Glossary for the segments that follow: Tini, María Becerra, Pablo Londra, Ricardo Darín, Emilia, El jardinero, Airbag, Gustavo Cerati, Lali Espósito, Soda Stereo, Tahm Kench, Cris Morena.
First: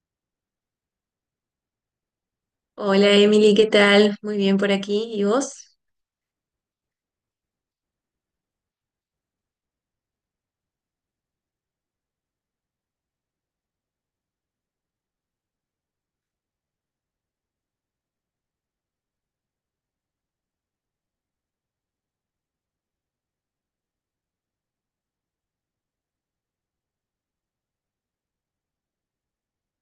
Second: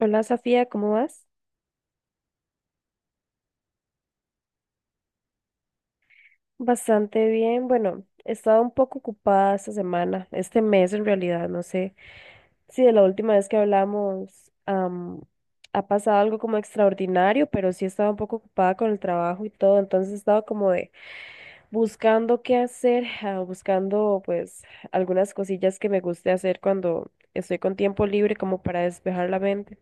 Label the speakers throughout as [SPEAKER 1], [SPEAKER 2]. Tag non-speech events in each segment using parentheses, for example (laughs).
[SPEAKER 1] Hola Sofía, ¿cómo vas?
[SPEAKER 2] Hola Emily, ¿qué tal? Muy bien por aquí. ¿Y vos?
[SPEAKER 1] Bastante bien. Bueno, he estado un poco ocupada esta semana, este mes en realidad, no sé si de la última vez que hablamos ha pasado algo como extraordinario, pero sí he estado un poco ocupada con el trabajo y todo, entonces he estado como de buscando qué hacer, buscando pues algunas cosillas que me guste hacer cuando estoy con tiempo libre como para despejar la mente.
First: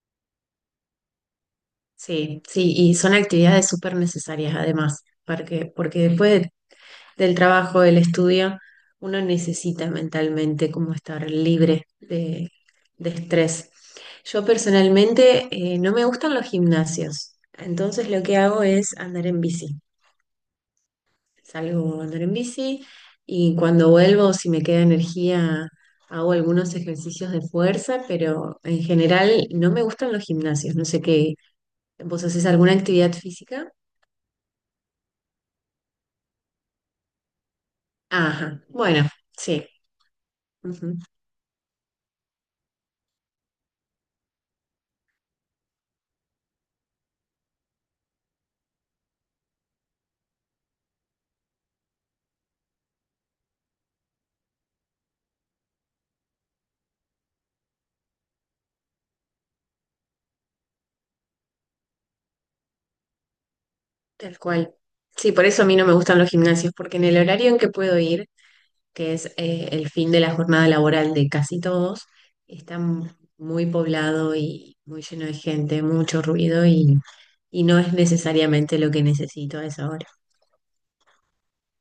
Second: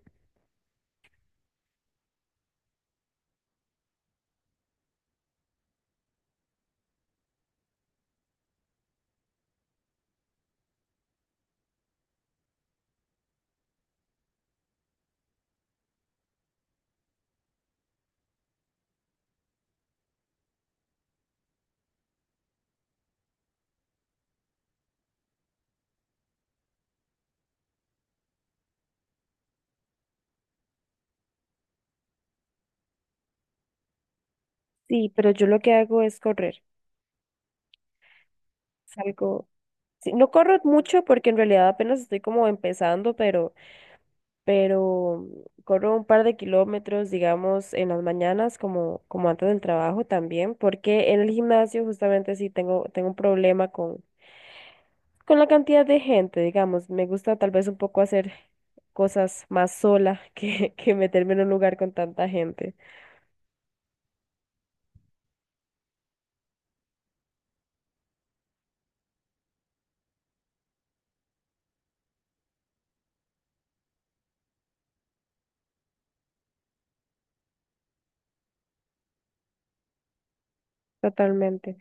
[SPEAKER 2] Sí, sí, y son actividades súper necesarias además, porque, porque del trabajo, del estudio, uno necesita mentalmente como estar libre de estrés. Yo personalmente no me gustan los gimnasios, entonces lo que hago es andar en bici. Salgo a andar en bici y cuando vuelvo, si me queda energía, hago algunos ejercicios de fuerza, pero en general no me gustan los gimnasios. No sé qué, ¿vos haces alguna actividad física?
[SPEAKER 1] Sí, pero yo lo que hago es correr.
[SPEAKER 2] Ajá, bueno,
[SPEAKER 1] Salgo.
[SPEAKER 2] sí,
[SPEAKER 1] Sí, no corro
[SPEAKER 2] ujú,
[SPEAKER 1] mucho porque en realidad apenas estoy como empezando, pero corro un par de kilómetros, digamos, en las mañanas como, como antes del trabajo también, porque en el gimnasio justamente sí tengo, tengo un problema con la cantidad de gente, digamos. Me gusta tal vez un poco hacer cosas más sola que, (laughs) que meterme en un lugar con tanta gente.
[SPEAKER 2] tal cual. Sí, por eso a mí no me gustan los gimnasios, porque en el horario en que puedo ir, que es el fin de la jornada laboral de casi todos, está muy poblado y muy lleno de gente, mucho ruido y no es necesariamente lo que necesito a esa hora.
[SPEAKER 1] Totalmente.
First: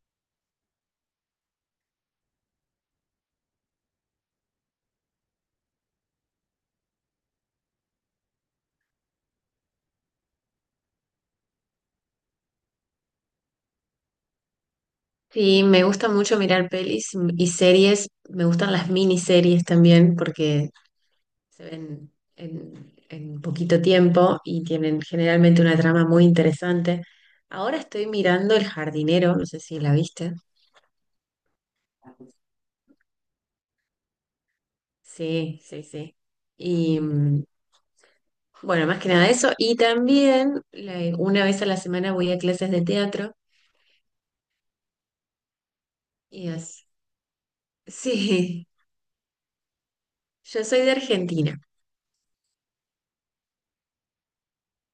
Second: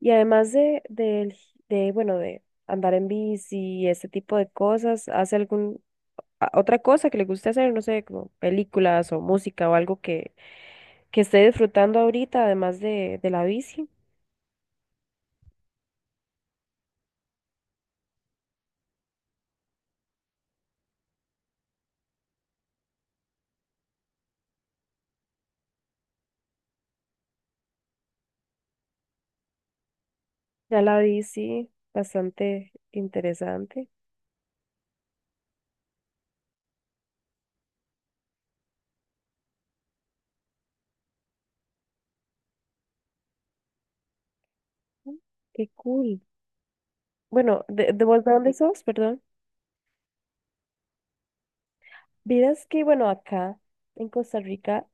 [SPEAKER 1] Y además de, de, bueno, de andar en bici y ese tipo de cosas, ¿hace algún otra cosa que le guste hacer, no sé, como películas o música o algo que esté disfrutando ahorita, además de la bici?
[SPEAKER 2] Sí, me gusta mucho mirar pelis y series, me gustan las miniseries también porque se ven en poquito tiempo y tienen generalmente una trama muy interesante. Ahora estoy mirando El jardinero, no sé si la viste.
[SPEAKER 1] Ya la bici, bastante interesante.
[SPEAKER 2] Sí, sí, sí. Y, mm, Bueno, más que nada eso. Y también una vez a la semana voy a clases de teatro.
[SPEAKER 1] Mm, qué cool.
[SPEAKER 2] Y así.
[SPEAKER 1] Bueno, de vos de dónde
[SPEAKER 2] Sí,
[SPEAKER 1] sos? Perdón.
[SPEAKER 2] (laughs) yo soy de Argentina.
[SPEAKER 1] Vieras que, bueno, acá en Costa Rica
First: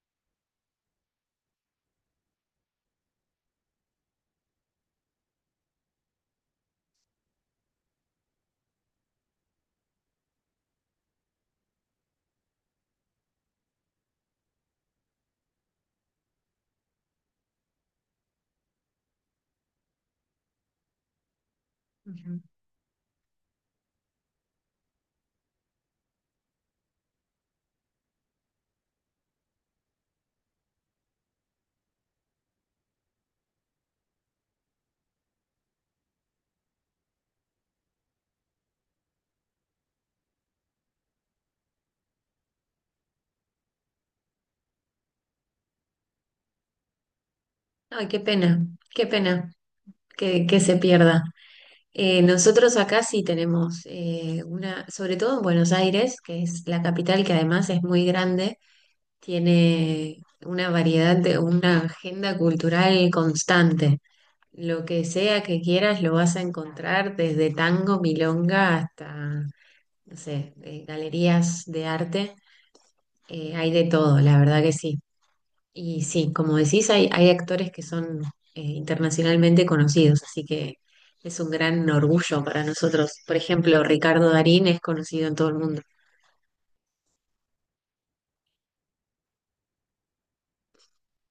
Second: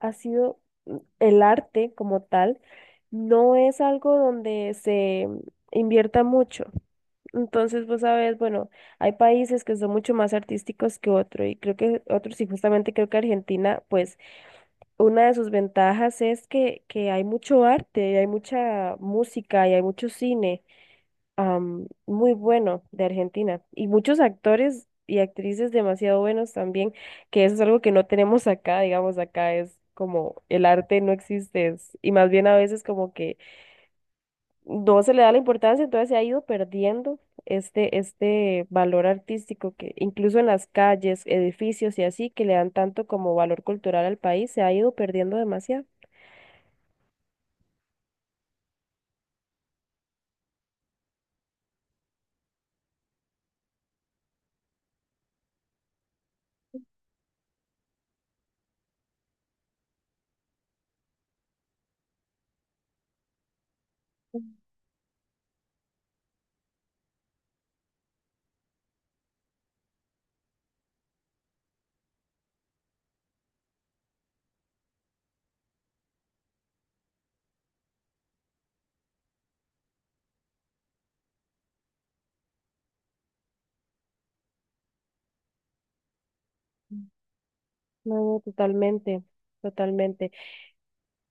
[SPEAKER 1] ha sido el arte como tal, no es algo donde se invierta mucho. Entonces, vos sabes, bueno, hay países que son mucho más artísticos que otros y creo que otros, y justamente creo que Argentina, pues una de sus ventajas es que hay mucho arte, y hay mucha música y hay mucho cine muy
[SPEAKER 2] Ujú.
[SPEAKER 1] bueno de Argentina y muchos actores y actrices demasiado buenos también, que eso es algo que no tenemos acá, digamos, acá es como el arte no existe y más bien a veces como que no se le da la importancia, entonces se ha ido perdiendo este, este valor artístico que incluso en las calles, edificios y así, que le dan tanto como valor cultural al país, se ha ido perdiendo demasiado.
[SPEAKER 2] Ay, qué pena que se pierda. Nosotros acá sí tenemos una, sobre todo en Buenos Aires, que es la capital que además es muy grande, tiene una variedad de una agenda cultural constante. Lo que sea que quieras lo vas a encontrar desde tango, milonga hasta no sé, galerías de arte, hay de todo, la verdad que sí. Y sí, como decís, hay actores que son internacionalmente conocidos, así que es un gran orgullo para nosotros. Por ejemplo, Ricardo Darín es conocido en todo el mundo.
[SPEAKER 1] No, totalmente, totalmente.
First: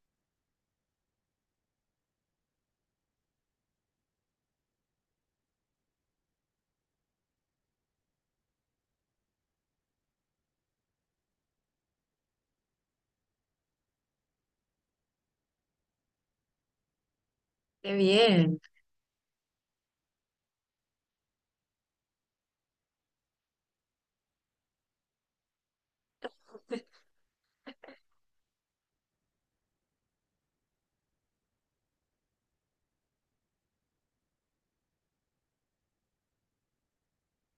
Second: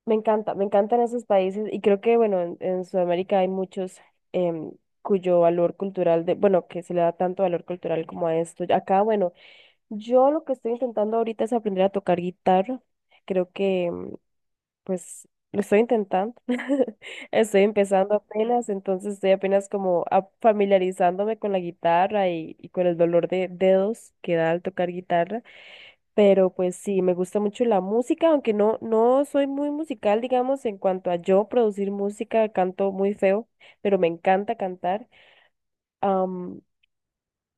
[SPEAKER 1] Me encanta, me encantan esos países y creo que, bueno, en Sudamérica hay muchos em, cuyo valor cultural, de, bueno, que se le da tanto valor cultural como a esto. Acá, bueno, yo lo que estoy intentando ahorita es aprender a tocar guitarra. Creo que pues lo estoy intentando. (laughs) Estoy
[SPEAKER 2] ¡Qué
[SPEAKER 1] empezando
[SPEAKER 2] bien!
[SPEAKER 1] apenas, entonces estoy apenas como familiarizándome con la guitarra y con el dolor de dedos que da al tocar guitarra. Pero pues sí,
[SPEAKER 2] (laughs)
[SPEAKER 1] me gusta mucho la música, aunque no, no soy muy musical, digamos, en cuanto a yo producir música, canto muy feo, pero me encanta cantar. Am,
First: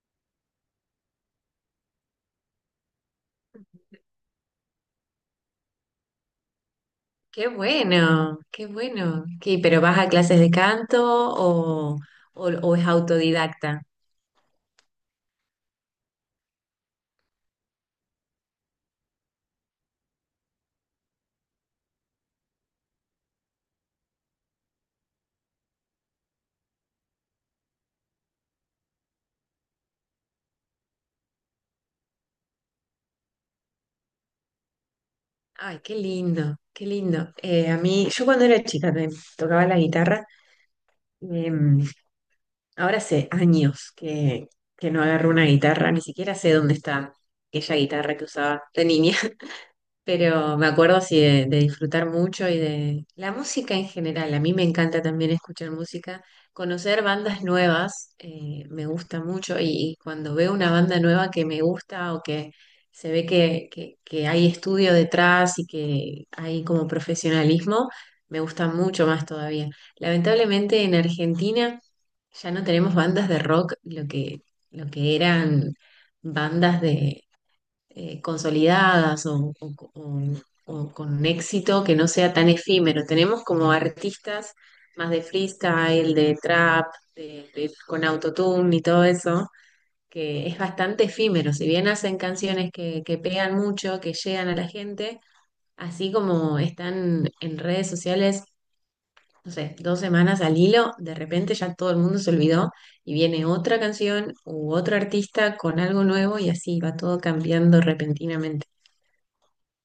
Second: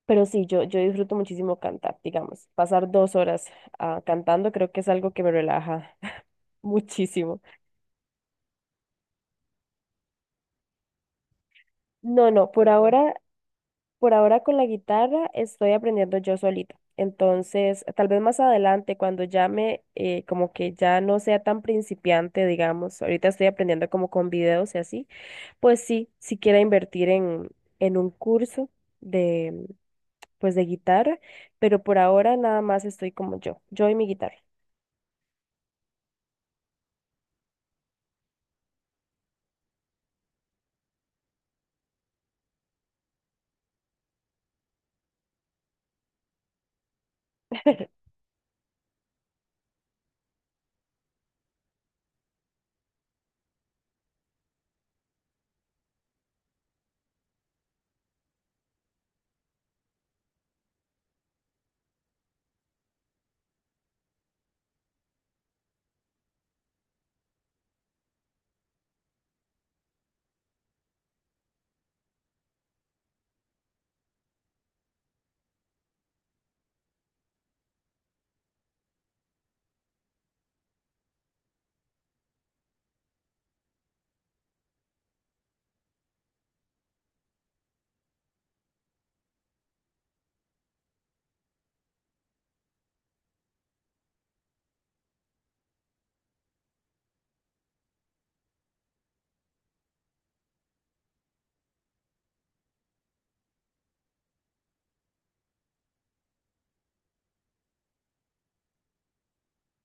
[SPEAKER 1] pero sí, yo disfruto muchísimo cantar, digamos. Pasar dos horas cantando creo que es algo que me relaja (laughs) muchísimo.
[SPEAKER 2] ¡Qué bueno! ¡Qué bueno! ¿Qué, pero vas a clases de canto o,
[SPEAKER 1] No, no, por
[SPEAKER 2] o es
[SPEAKER 1] ahora
[SPEAKER 2] autodidacta?
[SPEAKER 1] por ahora con la guitarra estoy aprendiendo yo solita. Entonces, tal vez más adelante, cuando ya me, como que ya no sea tan principiante, digamos, ahorita estoy aprendiendo como con videos y así, pues sí, si quiera invertir en un curso de, pues de guitarra, pero por ahora nada más estoy como yo y mi guitarra.
[SPEAKER 2] ¡Ay, qué lindo! ¡Qué lindo! A mí, yo cuando era chica me tocaba la guitarra. Em, Ahora hace años que no agarro una guitarra, ni siquiera sé dónde está aquella guitarra que usaba de niña, (laughs) pero me acuerdo así de disfrutar mucho y de la música en general. A mí me encanta también escuchar música, conocer bandas nuevas, me gusta mucho y cuando veo una banda nueva que me gusta o que se ve que hay estudio detrás y que hay como profesionalismo, me gusta mucho más todavía. Lamentablemente en Argentina... Ya no tenemos bandas de rock, lo que eran bandas de consolidadas o, o con éxito que no sea tan efímero. Tenemos como artistas más de freestyle, de trap, con autotune y todo eso, que es bastante efímero. Si bien hacen canciones que pegan mucho, que llegan a la gente, así como están en redes sociales no sé, dos semanas al hilo, de repente ya todo el mundo se olvidó y viene otra canción u otro artista con algo nuevo y así va todo cambiando repentinamente.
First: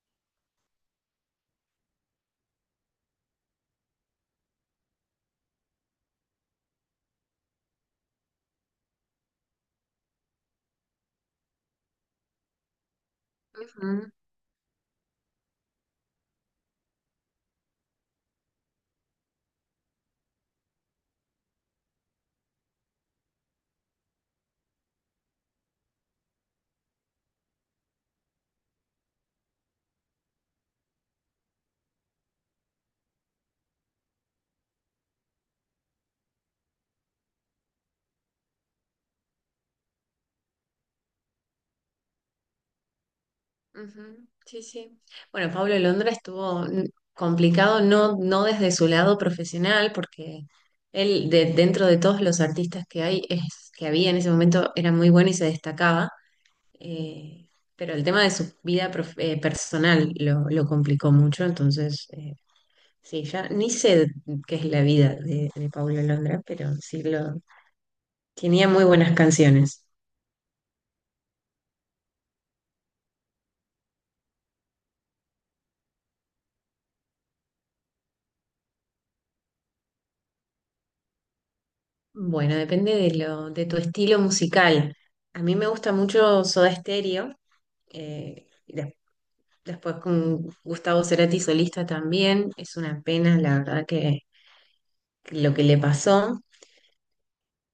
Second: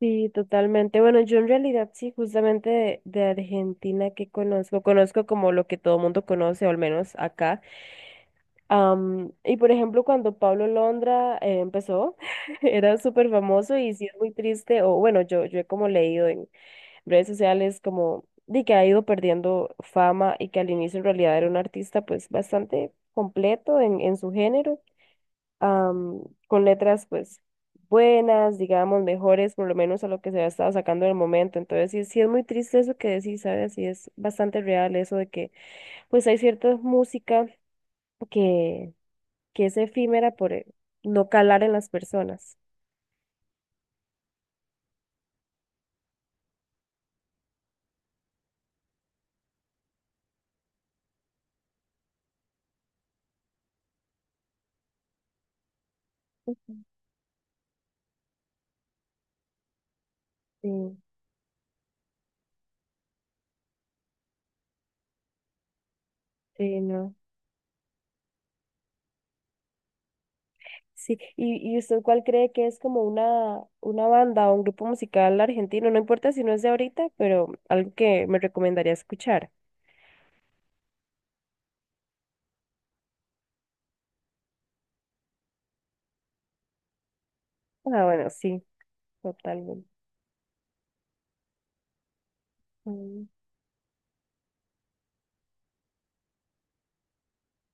[SPEAKER 1] Sí, totalmente. Bueno, yo en realidad sí, justamente de Argentina que conozco, conozco como lo que todo mundo conoce, o al menos acá. Am, y por ejemplo, cuando Pablo Londra empezó, (laughs) era súper famoso y sí
[SPEAKER 2] Ujú,
[SPEAKER 1] es muy triste, o bueno, yo he como leído en redes sociales como de que ha ido perdiendo fama y que al inicio en realidad era un artista pues bastante completo en su género, am, con letras pues buenas, digamos, mejores por lo menos a lo que se había estado sacando en el momento. Entonces sí, sí es muy triste eso que decís, ¿sabes? Sí es bastante real eso de que pues hay cierta música que que es efímera por no calar en las personas.
[SPEAKER 2] ujú, sí, sí. Bueno, Pablo Londra estuvo complicado, no, no desde su lado profesional, porque dentro de todos los artistas que hay, que había en ese momento, era muy bueno y se destacaba.
[SPEAKER 1] Ujú.
[SPEAKER 2] eh, pero el tema de su vida personal lo
[SPEAKER 1] Sí,
[SPEAKER 2] complicó mucho, entonces sí, ya ni sé qué es la vida de Paulo Londra, pero
[SPEAKER 1] sí,
[SPEAKER 2] sí
[SPEAKER 1] no.
[SPEAKER 2] lo tenía muy buenas canciones.
[SPEAKER 1] Sí, ¿y, y usted cuál cree que es como una banda o un grupo musical argentino? No importa si no es de ahorita, pero algo que me recomendaría escuchar.
[SPEAKER 2] Bueno, depende de lo, de tu estilo musical. A mí me gusta mucho Soda Stereo,
[SPEAKER 1] Ah, bueno, sí,
[SPEAKER 2] y
[SPEAKER 1] totalmente.
[SPEAKER 2] después con Gustavo Cerati solista también. Es una
[SPEAKER 1] Mm.
[SPEAKER 2] pena, la verdad, que lo que le pasó.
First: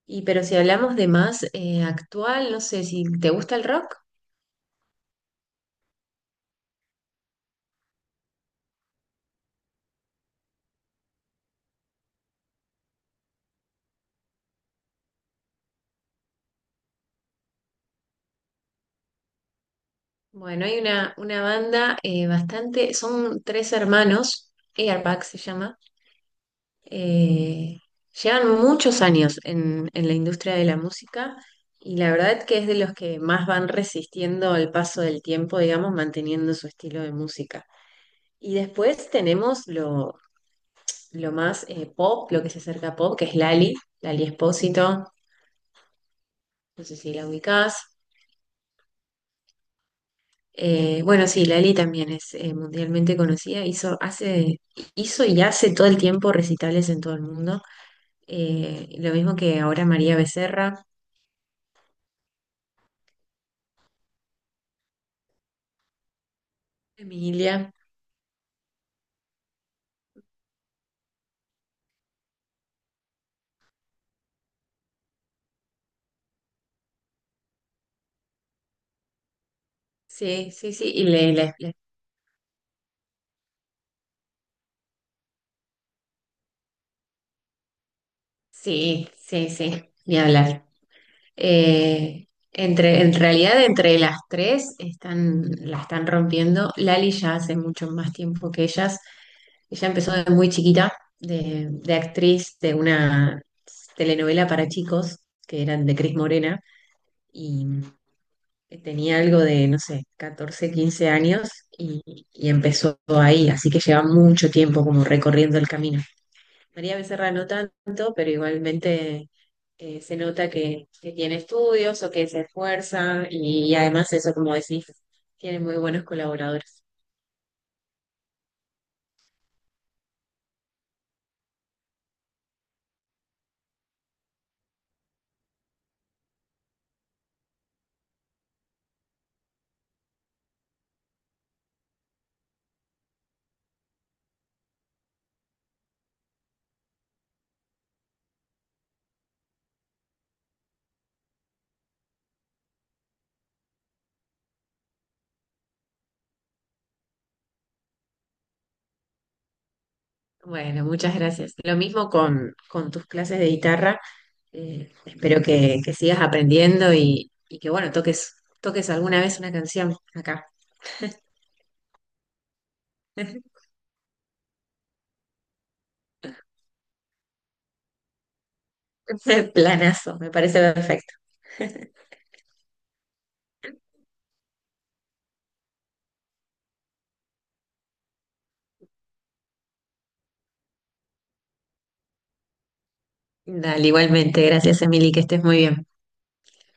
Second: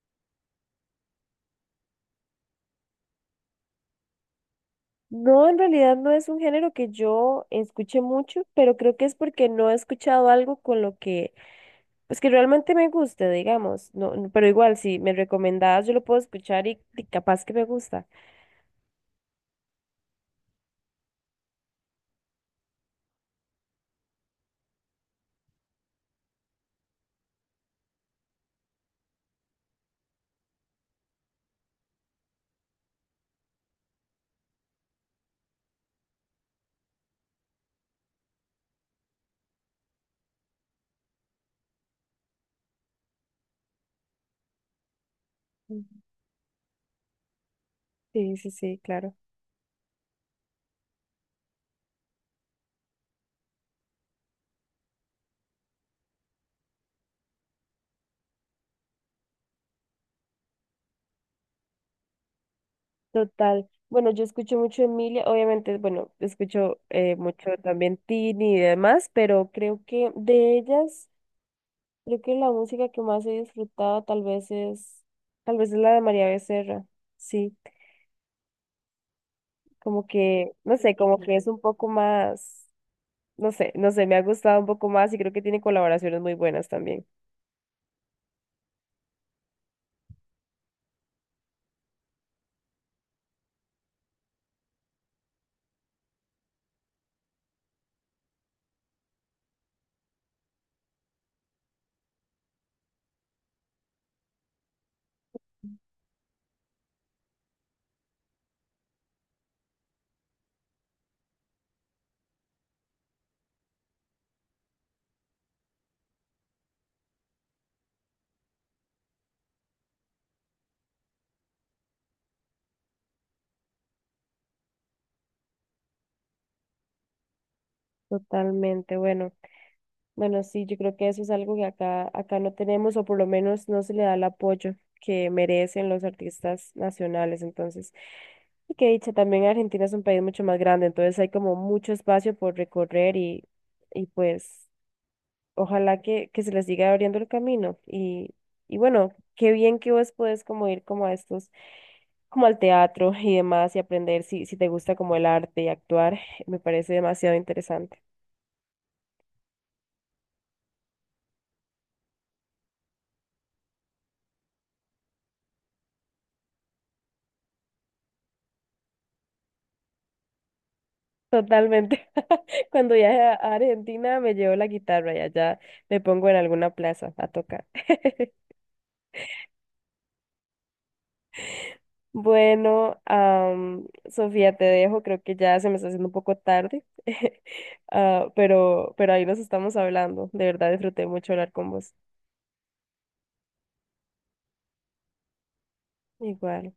[SPEAKER 2] Y pero si hablamos de más actual, no sé si te gusta el rock.
[SPEAKER 1] No, en realidad no es un género que yo escuche mucho, pero creo que es porque no he escuchado algo con lo que, pues que realmente me guste, digamos. No, no, pero igual, si me recomendabas, yo lo puedo escuchar y capaz que me gusta.
[SPEAKER 2] Bueno, hay una banda bastante, son tres hermanos, Airbag se llama. Eh, llevan muchos años en la industria de la música y la verdad que es de los que más van resistiendo el paso del tiempo, digamos, manteniendo su estilo de música. Y después tenemos lo más pop, lo que se acerca a pop, que es Lali, Lali Espósito, no sé si la ubicás.
[SPEAKER 1] Sí, sí, sí, claro.
[SPEAKER 2] Bueno, sí, Lali también es mundialmente conocida, hizo, hace, hizo y hace todo el tiempo recitales en todo el mundo. Lo mismo que ahora María Becerra,
[SPEAKER 1] Total. Bueno, yo escucho mucho Emilia, obviamente, bueno, escucho mucho
[SPEAKER 2] Emilia.
[SPEAKER 1] también Tini y demás, pero creo que de ellas, creo que la música que más he disfrutado tal vez es la de María Becerra. Sí, como
[SPEAKER 2] Sí,
[SPEAKER 1] que,
[SPEAKER 2] sí,
[SPEAKER 1] no
[SPEAKER 2] sí,
[SPEAKER 1] sé,
[SPEAKER 2] y
[SPEAKER 1] como que es un poco más, no sé, no sé, me ha gustado un poco más y creo que tiene colaboraciones muy buenas también.
[SPEAKER 2] sí, sí, sí, ni hablar. Eh, entre, en realidad, entre las tres están, la están rompiendo. Lali ya hace mucho más tiempo que ellas. Ella empezó de muy chiquita, de actriz de una telenovela para chicos, que eran de Cris Morena, y tenía algo de, no sé, 14, 15 años, y, y empezó ahí, así que lleva mucho tiempo como recorriendo el camino. María Becerra no tanto, pero igualmente se nota que tiene estudios o que se esfuerza y, además eso, como decís, tiene muy buenos colaboradores.
[SPEAKER 1] Totalmente, bueno. Bueno, sí, yo creo que eso es algo que acá, acá no tenemos o por lo menos no se le da el apoyo que merecen los artistas nacionales. Entonces, y que dicha, también Argentina es un país mucho más grande, entonces hay como mucho espacio por recorrer y pues ojalá que se les siga abriendo el camino. Y bueno, qué bien que vos podés como ir como a estos, como al teatro y demás y aprender si, si te gusta como el arte y actuar, me parece demasiado interesante.
[SPEAKER 2] Bueno, muchas gracias. Lo mismo con tus clases de guitarra. Espero que sigas aprendiendo y que, bueno, toques, toques alguna vez una canción acá.
[SPEAKER 1] Totalmente. (laughs) Cuando viaje a Argentina me llevo la guitarra y allá me pongo en alguna plaza a tocar. (laughs)
[SPEAKER 2] (laughs) Planazo, me parece perfecto. (laughs)
[SPEAKER 1] Bueno, Sofía, te dejo. Creo que ya se me está haciendo un poco tarde. (laughs) Ah, pero ahí nos estamos hablando. De verdad disfruté mucho hablar con vos.
[SPEAKER 2] Dale, igualmente. Gracias, Emily, que estés muy bien.
[SPEAKER 1] Igual.